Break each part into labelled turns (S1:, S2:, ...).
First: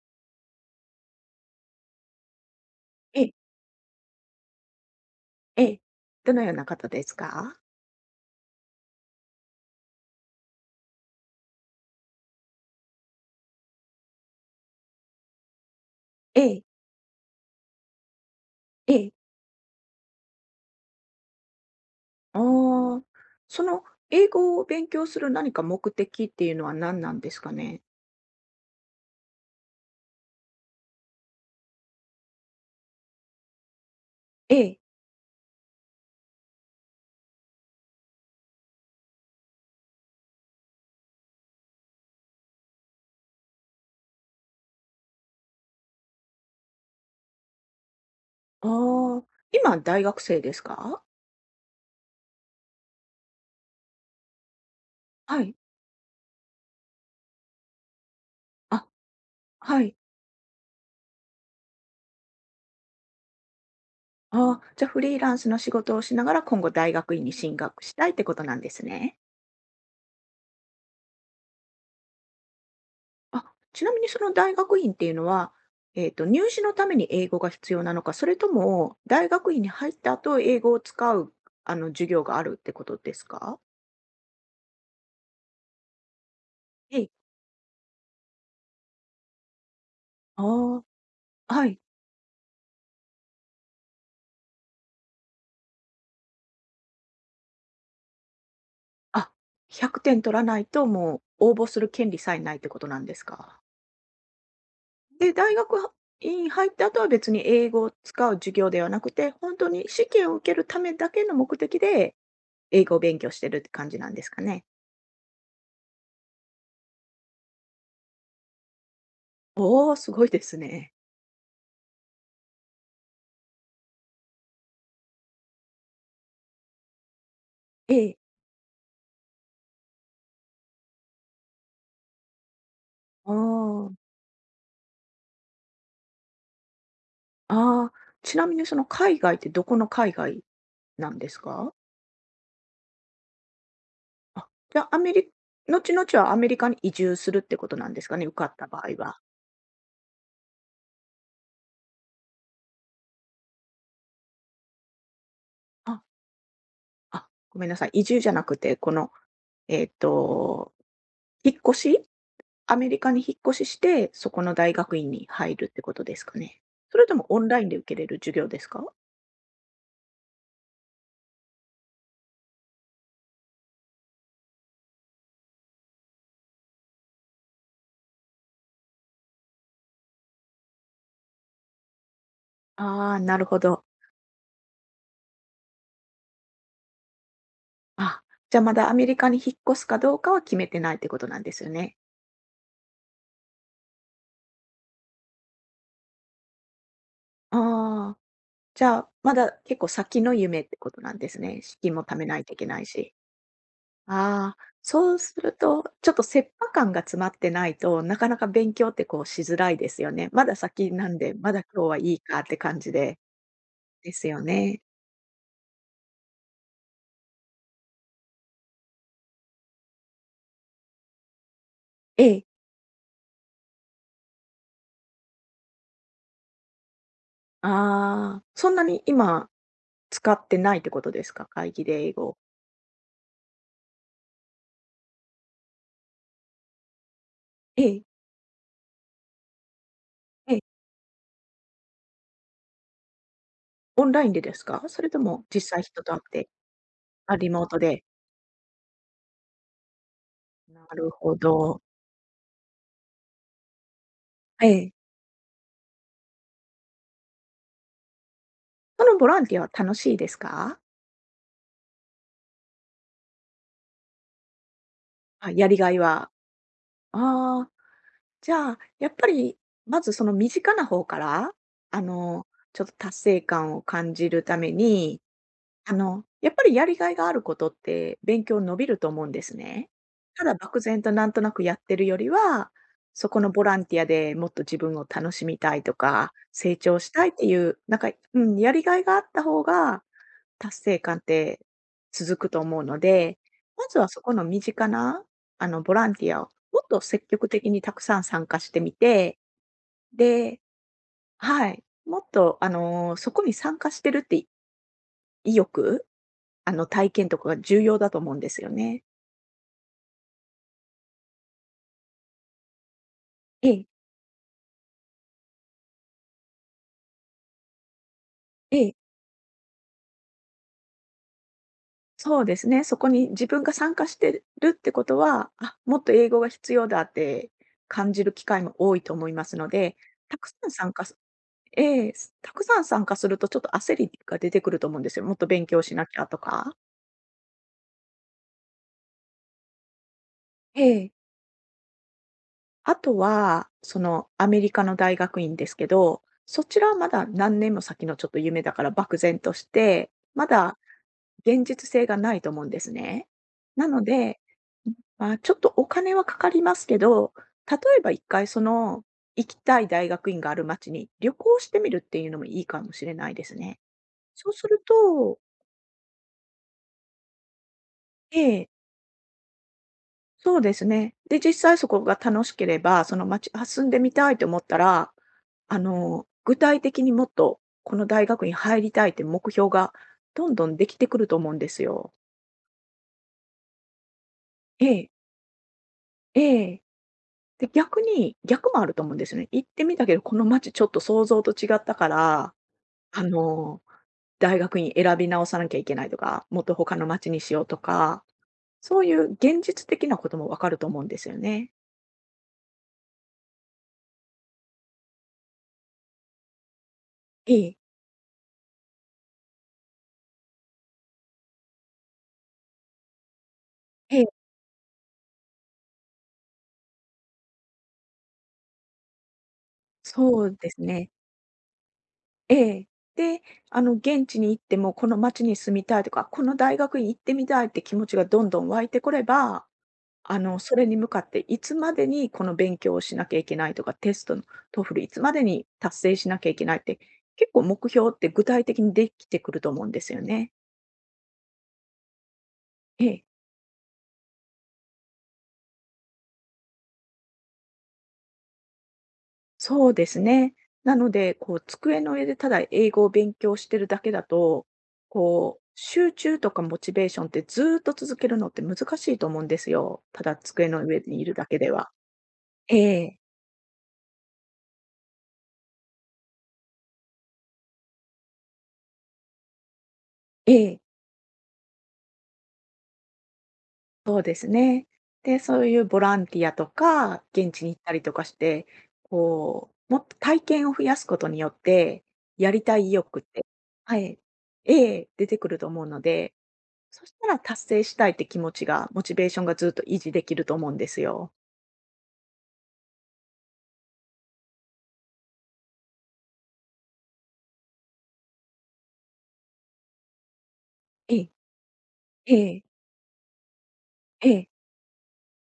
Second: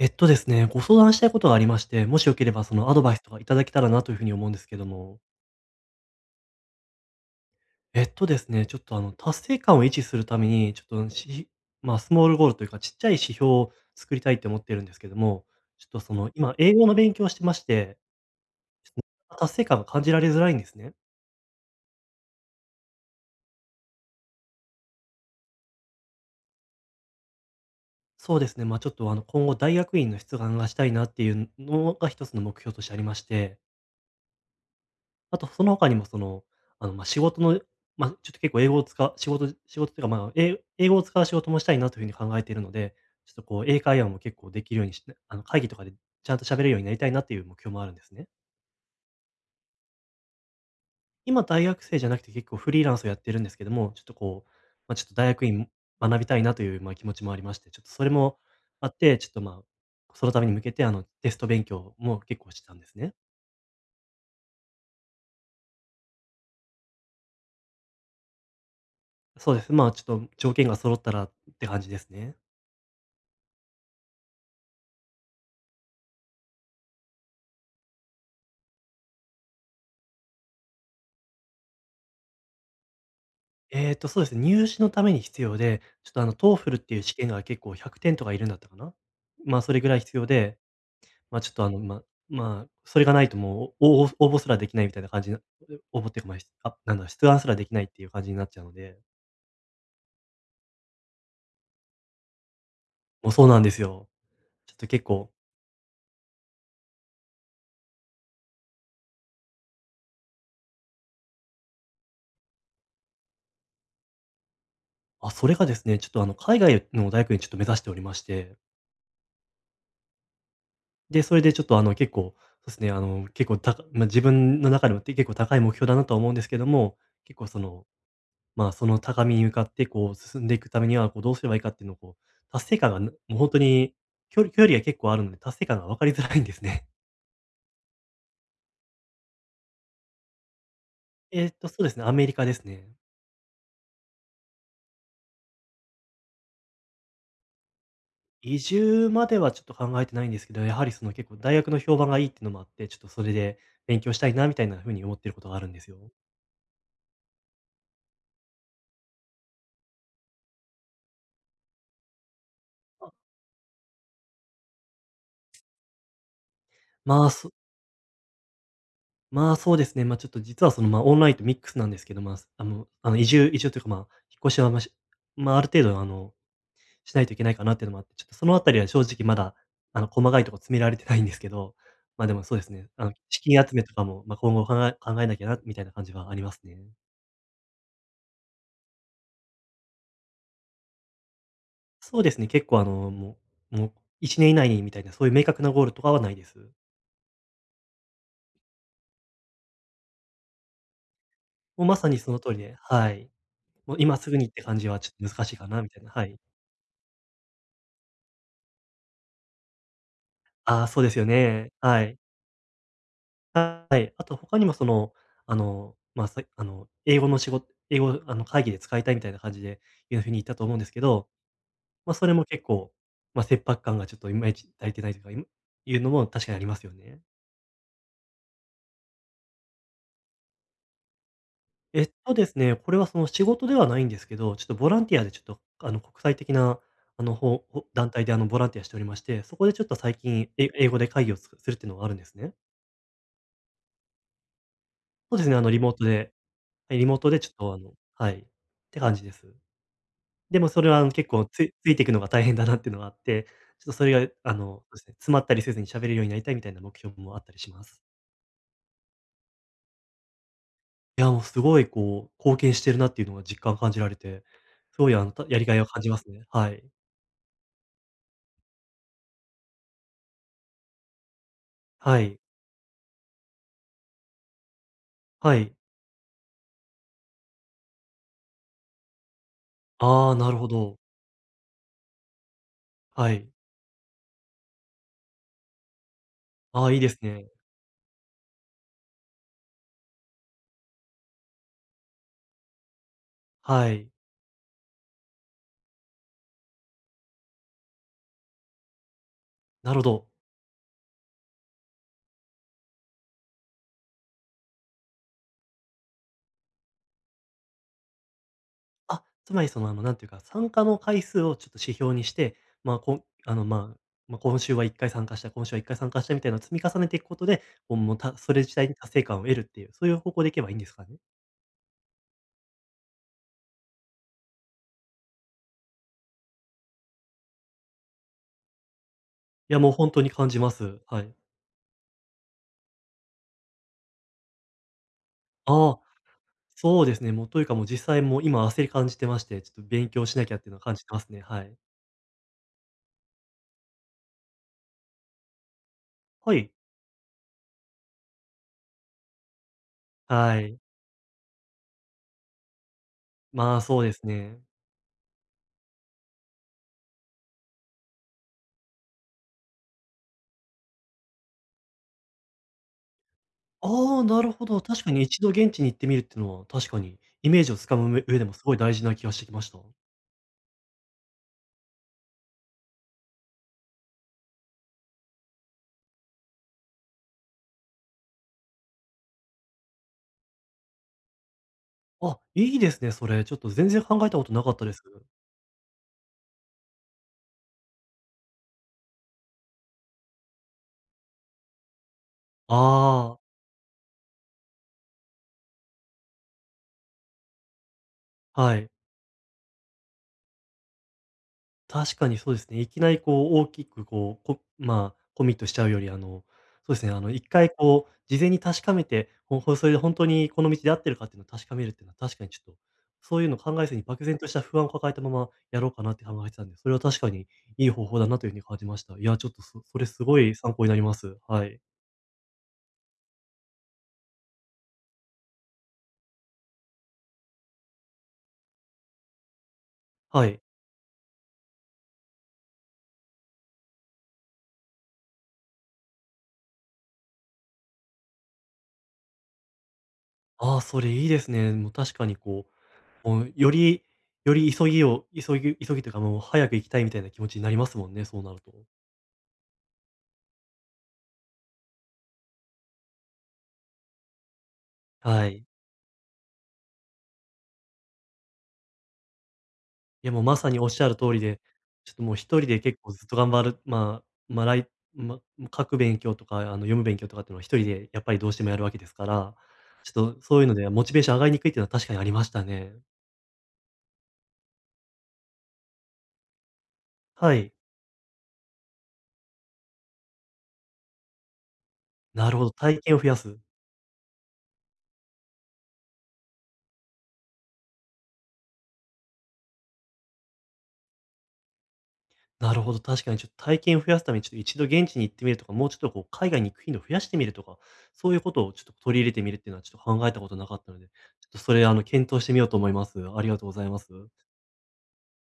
S1: えっとですね、ご相談したいことがありまして、もしよければアドバイ
S2: え
S1: スと
S2: え、
S1: かいただけたらなというふうに思うんですけども。
S2: ええ。どのような方ですか？
S1: えっとですね、ちょっとあの達成感を維持するために、ちょっとしまあ、スモールゴールというか、ちっちゃい指標を作りたいって思ってるんですけども、ちょっとその
S2: え
S1: 今
S2: え、
S1: 英語の勉強をしてまして、
S2: ええ。
S1: 達成感が感じられづらいんですね。
S2: ああ、その英語を勉強する何か目的っていうのは何なんですかね？
S1: そうですね、まあ、ちょっとあの今後大学院の出願がしたいなっていうのが一つの目標としてありまして。
S2: ええ、
S1: あと、その他にもまあ、仕事の、まあ、ちょっと結構英語を使う仕事っていうか、英語を使う仕事もしたいなというふうに考えているので、ちょっとこう英会話も結構できるようにして、会議とかでちゃんと喋れるようになりたいなっていう目標もあるんですね。
S2: ああ、今大学生ですか？
S1: 今、大学生じゃなくて結構フリーランスをやってるんですけども、ちょっとこう、まあ、ちょっと大
S2: は
S1: 学
S2: い。
S1: 院学びたいなという、まあ、気持ちもありまして、ちょっとそれも
S2: あ、
S1: あって、ちょっと、まあ、
S2: はい。
S1: そのために向けて、テスト勉強も結構してたんですね。
S2: ああ、じゃ、フリーランスの仕事をしながら今後大学院に進学したいってことなんですね。
S1: そうです。まあ、ちょっと条件が揃ったらって感じですね。
S2: あ、ちなみにその大学院っていうのは、入試のために英語が必要なのか、それとも大学院に入った後、英語を使う、授業があるってことですか？
S1: そうですね、入試のために必要で、ちょっとあの TOEFL ってい
S2: え
S1: う
S2: え。
S1: 試験が結構100点とかいるんだったかな。まあ、それぐらい必要で、
S2: あ
S1: まあ、ちょ
S2: あ、
S1: っと
S2: は
S1: あの、
S2: い。
S1: まあまあ、それがないともう応募、応募すらできないみたいな感じな応募っていうか、ま、あ、しあなんだ、出願すらできないっていう感じになっちゃうので。
S2: あ、100点取らないと、もう応募する権利さえないってことなんです
S1: もうそうな
S2: か？
S1: んですよ。ちょっと結構、
S2: で、大学院入った後は別に英語を使う授業ではなくて、本当に試験を受けるためだけの目的で、英語を勉強してるって感じなんですかね？
S1: あ、それがですね、ちょっとあの海外の大学にちょっと目指しておりまして、
S2: おお、すごいですね。
S1: で、それでちょっとあの結構、そうですね、あの結構たまあ自分の中でも結構高い目標だなとは思うんですけども、結構その
S2: ええ。
S1: まあ、その高みに向かってこう進んでいくためには、こうどうすればいいかっていうのを達成感が、な
S2: あ
S1: もう本当
S2: あ、
S1: に、距離が結構あるので、達成感が分かりづらいんですね。
S2: ああ、ちなみにその海外ってどこの海外なんですか？
S1: そうですね、アメリカですね。
S2: あ、じゃあアメリ後々はアメリカに移住するってことなんですかね？受かっ
S1: 移
S2: た場合
S1: 住
S2: は。
S1: まではちょっと考えてないんですけど、やはり結構大学の評判がいいっていうのもあって、ちょっとそれで勉強したいなみたいな風に思ってることがあるんですよ。
S2: ああ、ごめんなさい、移住じゃなくて、この、えっと、引っ越し、アメリカに引っ越しして、そこの大学院に入るってことですかね？それと
S1: ま
S2: も
S1: あ、
S2: オン
S1: そ
S2: ラインで受けれる授業ですか？
S1: まあ、そうですね、ま、ちょっと実はその、ま、オンラインとミックスなんですけど、まあ、移住というか、まあ、引っ越しは、まあしま、あある程度しないといけないかなっていうのもあって、ちょっとそのあたりは正直まだ、細かいとこ詰められてないんですけど、ま、でもそうですね、
S2: ああー、な
S1: 資
S2: るほ
S1: 金集め
S2: ど。
S1: とかも、ま、今後考えなきゃなみたいな感じはありますね。
S2: あ、じゃあ、まだアメリカに引っ越すかどうかは決めてないってことなんですよね。
S1: そうですね、結構あの、もう1年以内にみたいな、そういう明確なゴールとかはないです。
S2: ああ、じゃあ、まだ結構先の夢ってことなんですね。資
S1: もう
S2: 金
S1: ま
S2: も
S1: さ
S2: 貯
S1: に
S2: め
S1: そ
S2: な
S1: の
S2: い
S1: 通
S2: とい
S1: り
S2: け
S1: で、
S2: ない
S1: は
S2: し。
S1: い。もう今すぐにっ
S2: ああ、
S1: て感じはちょ
S2: そう
S1: っと
S2: す
S1: 難
S2: る
S1: しいかな
S2: と、
S1: みたい
S2: ち
S1: な、
S2: ょっと
S1: はい。
S2: 切迫感が詰まってないと、なかなか勉強ってこうしづらいですよね。まだ
S1: ああ、
S2: 先
S1: そう
S2: な
S1: で
S2: ん
S1: すよ
S2: で、まだ
S1: ね。
S2: 今日は
S1: は
S2: い
S1: い。
S2: いかって感じで、
S1: は
S2: で
S1: い。あ
S2: す
S1: と
S2: よ
S1: 他にも
S2: ね。
S1: その、あの、まあ、さあの、英語の仕事英語、あの、会議で使いたいみたいな感じでいうふうに言ったと思うんですけど、まあ、
S2: え
S1: それ
S2: え。
S1: も結構、まあ、切迫感がちょっといまいち足りてないというか、いうのも確かにありますよね。
S2: ああ、そんなに今使ってないってことですか？会議で
S1: えっ
S2: 英語
S1: と
S2: を。
S1: ですね、これはその仕事ではないんですけど、ちょっとボランティアでちょっと、あの、国際的な、あの、ほう
S2: え
S1: ほ
S2: え、
S1: 団体で、ボランティアしておりまして、そこでちょっと最近、
S2: ええ。
S1: 英語で会議をするっていうのがあるんですね。
S2: オンラインでですか？それと
S1: そう
S2: も
S1: ですね、あの、
S2: 実
S1: リ
S2: 際
S1: モー
S2: 人
S1: ト
S2: と会っ
S1: で
S2: て、
S1: はい、リモート
S2: あ、
S1: でちょ
S2: リ
S1: っ
S2: モー
S1: と、
S2: ト
S1: あの
S2: で。
S1: はい、って感じです。でもそ
S2: なな
S1: れは、
S2: る
S1: 結
S2: ほ
S1: 構
S2: ど。
S1: ついていくのが大変だなっていうのがあって、ちょっとそれが、
S2: え
S1: そ
S2: え。
S1: うですね、詰まったりせずに喋れるようになりたいみたいな目標もあったりします。
S2: そのボランティアは楽しいですか？
S1: いや、もうすごいこう、貢献してるなっていうのが感じられて、すごい
S2: あ、
S1: やり
S2: や
S1: が
S2: り
S1: いを
S2: がい
S1: 感じます
S2: は。
S1: ね。はい。
S2: ああ。じゃあ、やっぱり、まずその身近な方から、あ
S1: はい。
S2: の、ちょっと達成感を感じるために、
S1: はい。
S2: やっぱりやりがいがあることって勉強伸びると思うんですね。
S1: ああ、
S2: た
S1: な
S2: だ
S1: るほ
S2: 漠
S1: ど。
S2: 然となんとなくやってるよりは、そ
S1: は
S2: この
S1: い。
S2: ボランティアでもっと自分を楽しみたいとか、成
S1: ああ、い
S2: 長
S1: いで
S2: し
S1: す
S2: たいって
S1: ね。
S2: いう、なんか、うん、やりがいがあった方が、達成感って続くと思うので、ま
S1: は
S2: ずは
S1: い。
S2: そこの身近な、ボランティアをもっと積極的にたくさん参加してみて、
S1: なるほど。
S2: ではい、もっと、そこに参加してるって意欲、体験とかが重要だと思うんですよね。
S1: あ、つまりその、あの、なんていうか、参加の回数をちょっと指標にして、まあ、こんあの、
S2: ええ、
S1: まあ、まあ、今週は1回参加した、今週は1回参加したみたいなのを積み重ねていくことで、こう、もう、たそれ自
S2: え
S1: 体
S2: え、
S1: に達成感を得るっていう、そういう方向でいけばいいんですかね？
S2: そうですね。そこに自分が参加してるってことは、あ、もっと英語が必要だって感じる機会も多いと思いますの
S1: いや、もう
S2: で、
S1: 本当に
S2: たく
S1: 感
S2: さ
S1: じ
S2: ん
S1: ま
S2: 参
S1: す。
S2: 加
S1: はい。
S2: ええ、たくさん参加するとちょっと焦りが出てくると思うんですよ。もっと勉強
S1: あ
S2: し
S1: あ。
S2: なきゃとか。
S1: そうですね、もう実際もう今焦り感じてまして、ちょっと勉強しなきゃっていうのは
S2: え
S1: 感じ
S2: え。
S1: てますね。はい。
S2: あとは、そのアメリカの大学院ですけど、
S1: は
S2: そ
S1: い。
S2: ちらはまだ何年も先のちょっと夢だから漠然として、ま
S1: は
S2: だ
S1: い。
S2: 現実性がないと思うんですね。
S1: まあ、
S2: な
S1: そ
S2: の
S1: うです
S2: で、
S1: ね。
S2: まあちょっとお金はかかりますけど、例えば一回その行きたい大学院がある町に旅行してみるっていうのもいいかもしれないですね。
S1: ああ、な
S2: そ
S1: る
S2: う
S1: ほ
S2: す
S1: ど。
S2: る
S1: 確かに
S2: と
S1: 一度現地に行ってみるっていうのは、確かにイメージをつかむ上
S2: え
S1: でもす
S2: え。
S1: ごい大事な気がしてきました。
S2: そうですね。で、実際そこが楽しければ、その街あ、住んでみたいと思ったら、具体的にもっとこの大学に入りたいって目標がどんどんできてくると思うんですよ。
S1: あ、いいですね、それ。ちょっと全然考えたことなかった
S2: え
S1: です。
S2: え、ええ。で、逆に逆もあると思うんですよね。行ってみたけど、この街ちょっと想像と違ったから、あ
S1: あ
S2: の、大学院選び直さなきゃいけないとか、もっと他の街にしようとか、
S1: あ、はい。
S2: そういう現実的なこともわかると思うんですよね。
S1: 確かにそうですね。いきなりこう大きくこう、こまあ、コミットしちゃうより、一
S2: え
S1: 回
S2: え、
S1: こう事前に確かめて、それで本当にこの道で合ってるかっていうのを確かめるっていうのは確かにちょっと、そういうのを考えずに
S2: ええ、
S1: 漠然とした不安を抱えたままやろうかなって考えてたんで、それは確かにいい方法だなというふうに感じました。いや、ちょっとそそれすご
S2: そう
S1: い
S2: で
S1: 参
S2: す
S1: 考になり
S2: ね。
S1: ます。はい。
S2: ええ。で、現地に行っても、この町に住みたいとか、この大学に行ってみたいって気持ちがどんどん湧いてこれば、
S1: はい。
S2: それに向かっていつまでにこの勉強をしなきゃいけないとか、テストの TOEFL いつまでに達成しなきゃいけないって、結構目標って具体的にできてくると思うんですよね。
S1: ああ、それいいですね。もう確かに
S2: ええ。
S1: よりより急ぎを急ぎ急ぎというかもう早く行きたいみたいな気持ちになりますもんね、そうなると。
S2: そうですね。なので、こう机の上でただ英語を勉強してるだけだと、
S1: は
S2: こう
S1: い。
S2: 集中とかモチベーションってずーっと続けるのって難しいと思うんですよ。た
S1: いや、
S2: だ
S1: もうま
S2: 机
S1: さに
S2: の
S1: おっ
S2: 上
S1: しゃる
S2: にい
S1: 通
S2: る
S1: り
S2: だけ
S1: で、
S2: では。
S1: ちょっともう一人
S2: え
S1: で結構
S2: え、
S1: ずっと頑張る、まあ、まあ、らいま、書く勉強とか、読む勉強とかっていうのは一人でやっぱりどうしてもやるわけですから、ちょっと
S2: え
S1: そういうの
S2: え、
S1: ではモチベーション上がりにくいっていうのは確かにありましたね。
S2: そうですね。で、そういうボランティアとか、現
S1: は
S2: 地
S1: い。
S2: に行ったりとかして、こう、もっと体験を増やすことによって、や
S1: なる
S2: り
S1: ほど、
S2: たい意
S1: 体験
S2: 欲
S1: を
S2: っ
S1: 増や
S2: て、
S1: す。
S2: はい、ええ、出てくると思うので、そしたら達成したいって気持ちが、モチベーションがずっと維持できると思うんですよ。
S1: なるほど、確かにちょっと体験を増やすためにちょっと一度現地に行ってみるとか、もうちょっとこう海外に行く頻度を増やしてみるとか、そういうことをちょっと取り入れてみるっていうのはちょっと考えたことなかったので、ちょ
S2: ええ、
S1: っとそれ検
S2: え
S1: 討してみ
S2: え、
S1: ようと思います。ありがとうございま
S2: え
S1: す。
S2: え。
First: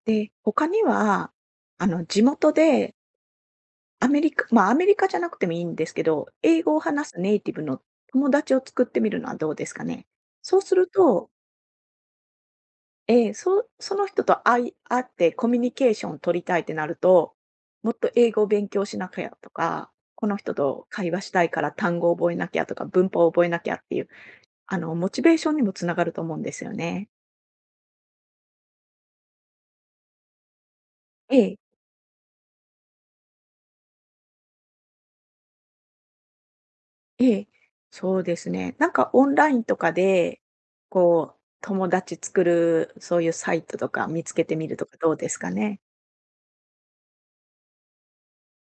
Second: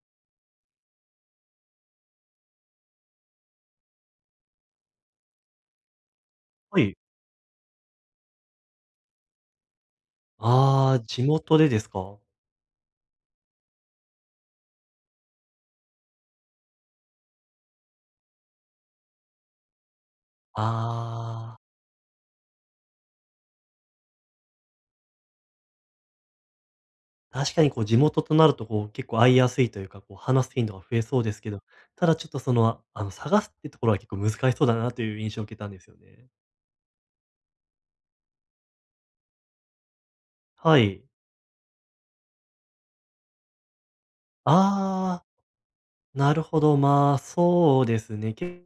S2: で、他には、地元でアメリカまあ、アメリカじゃなくてもいいんですけど、英語を
S1: はい。
S2: 話すネイティブの友達を作ってみるのはどうですかね。そうする
S1: ああ、地
S2: と
S1: 元でですか？
S2: ええ、その人と会ってコミュニケーションを取りたいってなると、もっと英語を勉強しなきゃとか、この人と会話したい
S1: ああ、
S2: から単語を覚えなきゃとか、文法を覚えなきゃっていうモチベーションにもつながると思うんですよね。
S1: 確かにこう地元となるとこう結構会いやすいというか、こう話す頻度が増えそうで
S2: え
S1: すけ
S2: え。
S1: ど、ただちょっと探すってところは結構難しそうだなという印象を受けたんですよね。
S2: ええ、そうですね。なんかオンラインとかで、
S1: はい。
S2: こう、友達作る、そういうサイトとか見つけてみるとかどう
S1: ああ、
S2: ですかね。
S1: なるほど。まあ、そうですね。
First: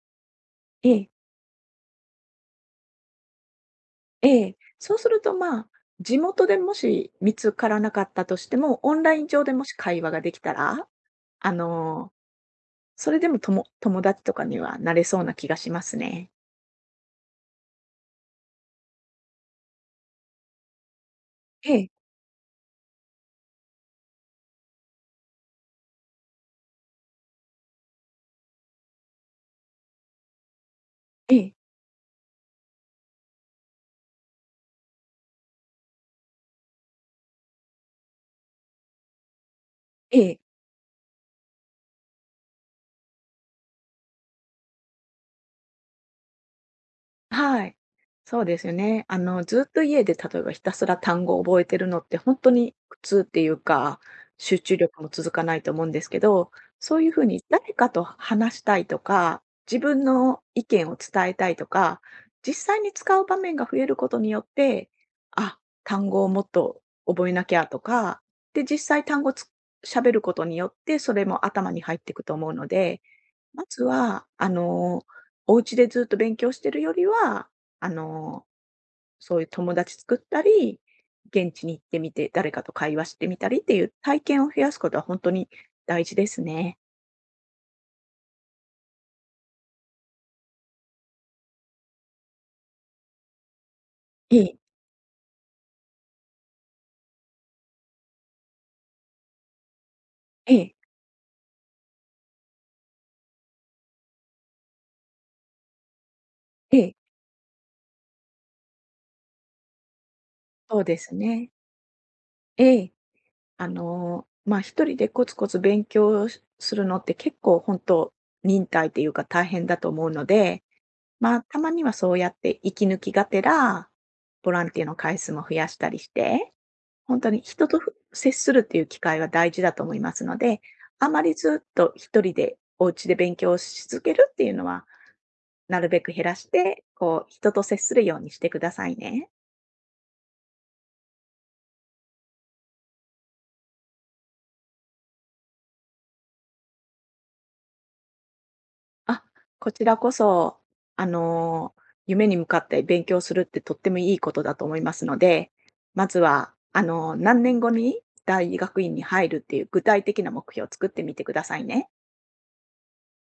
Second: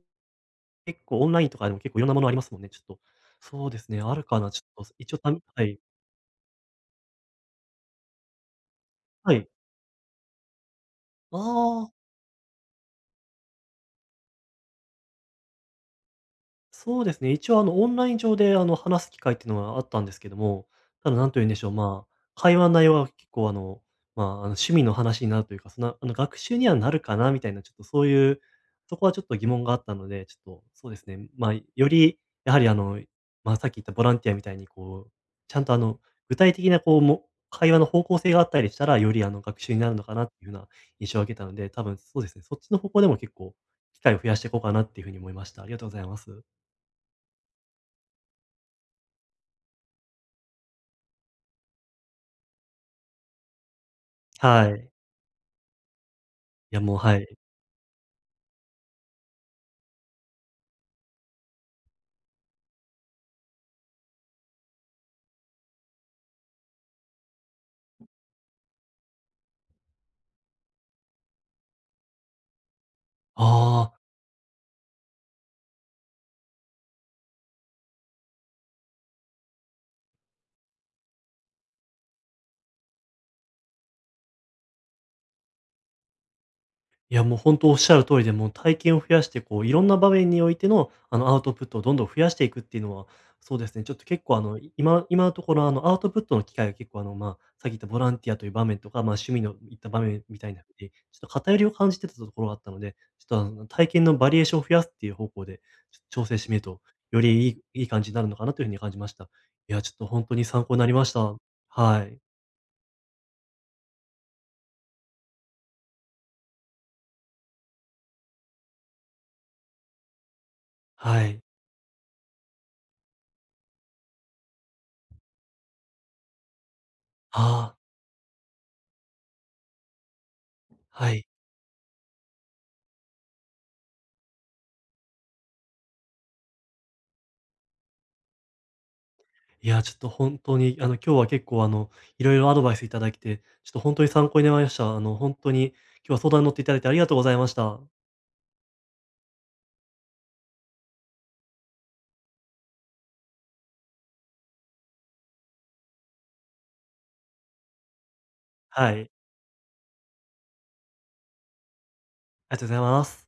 S2: え
S1: 結
S2: え、
S1: 構オンラインとかでも結構いろんなものありますもんね。ちょっと、そうですね、あるか
S2: え
S1: な。
S2: え。
S1: ちょっと
S2: そうす
S1: 一応
S2: る
S1: た
S2: と、ま
S1: は
S2: あ、
S1: い。
S2: 地元でもし見つからなかったとしても、オンライン
S1: は
S2: 上
S1: い。
S2: でもし会話ができたら、
S1: あ
S2: あ
S1: あ。
S2: の、それでも友達とかにはなれそうな気がしますね。
S1: そうですね、一応オンライン上で話す機会っていうのはあったんですけども、ただなんと言うんでしょう、
S2: ええ、
S1: まあ、会話の内容は結構まあ、趣味の話になるというか、学習にはなるかなみたいな、ちょっとそういう、そこはちょっと疑問があったので、ちょっとそうですね、
S2: え
S1: まあ、
S2: え、
S1: より、やはり、さっき言ったボランティアみたいに、こう、ちゃんとあの、具体的なこうも、会話の方向性があったりしたら、より学習になるのか
S2: え
S1: なって
S2: え。
S1: いうふうな印象を受けたので、多分そうですね、そっちの方向でも結構、機会を増やしていこうかなっていうふうに思いました。ありがとうございます。
S2: はい。そうですよね。ずっと家で例えばひたすら単語を覚えてるのって本当に苦痛っていうか、集
S1: は
S2: 中
S1: い。
S2: 力も続かないと思うんですけど、
S1: いや、も
S2: そ
S1: う
S2: ういう
S1: は
S2: 風
S1: い。
S2: に誰かと話したいとか、自分の意見を伝えたいとか、実際に使う場面が増えることによって、あ、単語をもっと覚えなきゃとか、で、実際単語つ喋ることによって、それも頭に入っていくと思うので、まず
S1: ああ、
S2: は、お家でずっと勉強してるよりは、あの、そういう友達作ったり、現地に行ってみて、誰かと会話してみたりっていう体験を増やすことは本当に大事ですね。
S1: いや、もう本当おっしゃる通りで、もう体験を増やして、こう、いろんな場面においての、アウトプットをどんどん増やしていくっていうのは、そうですね、ちょっと結
S2: え
S1: 構、
S2: え、
S1: 今のところ、アウトプットの機会が結構、まあ、さっき言ったボランティアという場面とか、まあ、趣味のいった場面みた
S2: え
S1: いな風
S2: え、
S1: に、ちょっと偏りを感じてたところがあったので、ちょっと、体験のバリエーションを増やすっていう方向で、ちょっと調整してみる
S2: え
S1: と、
S2: え、
S1: よりいい感じになるのかなという風に感じました。いや、ちょっと本当に参考
S2: そ
S1: に
S2: う
S1: なり
S2: で
S1: まし
S2: す
S1: た。
S2: ね。
S1: はい。
S2: ええ。まあ、一人でコツコツ勉強するのって結構本当忍耐っていうか大変だと思うので、
S1: は
S2: まあ、
S1: い。
S2: たまにはそうやって息抜きがてら、ボランティアの回数も増やしたりして本当に人
S1: あ
S2: とふ接するっていう機会は大事だと思いますので、
S1: あ、
S2: あ
S1: は
S2: ま
S1: い。
S2: りずっと一人でお家で勉強し続けるっていうのは、なるべく減らして、こう人と接するようにしてくださいね。
S1: いや、ちょっと本当に、今日は結構、いろいろアドバイスいただいて、ちょっと本当に参考になりました。本当に今日は相談に乗っていただいてありがとうございました。
S2: あ、こちらこそ、あの、夢に向かって勉強するってとってもいいことだと思いますので、まずは、何年後に大学
S1: はい、
S2: 院
S1: あ
S2: に
S1: り
S2: 入るっていう具体的な目標を作ってみてくださいね。
S1: がとうございます。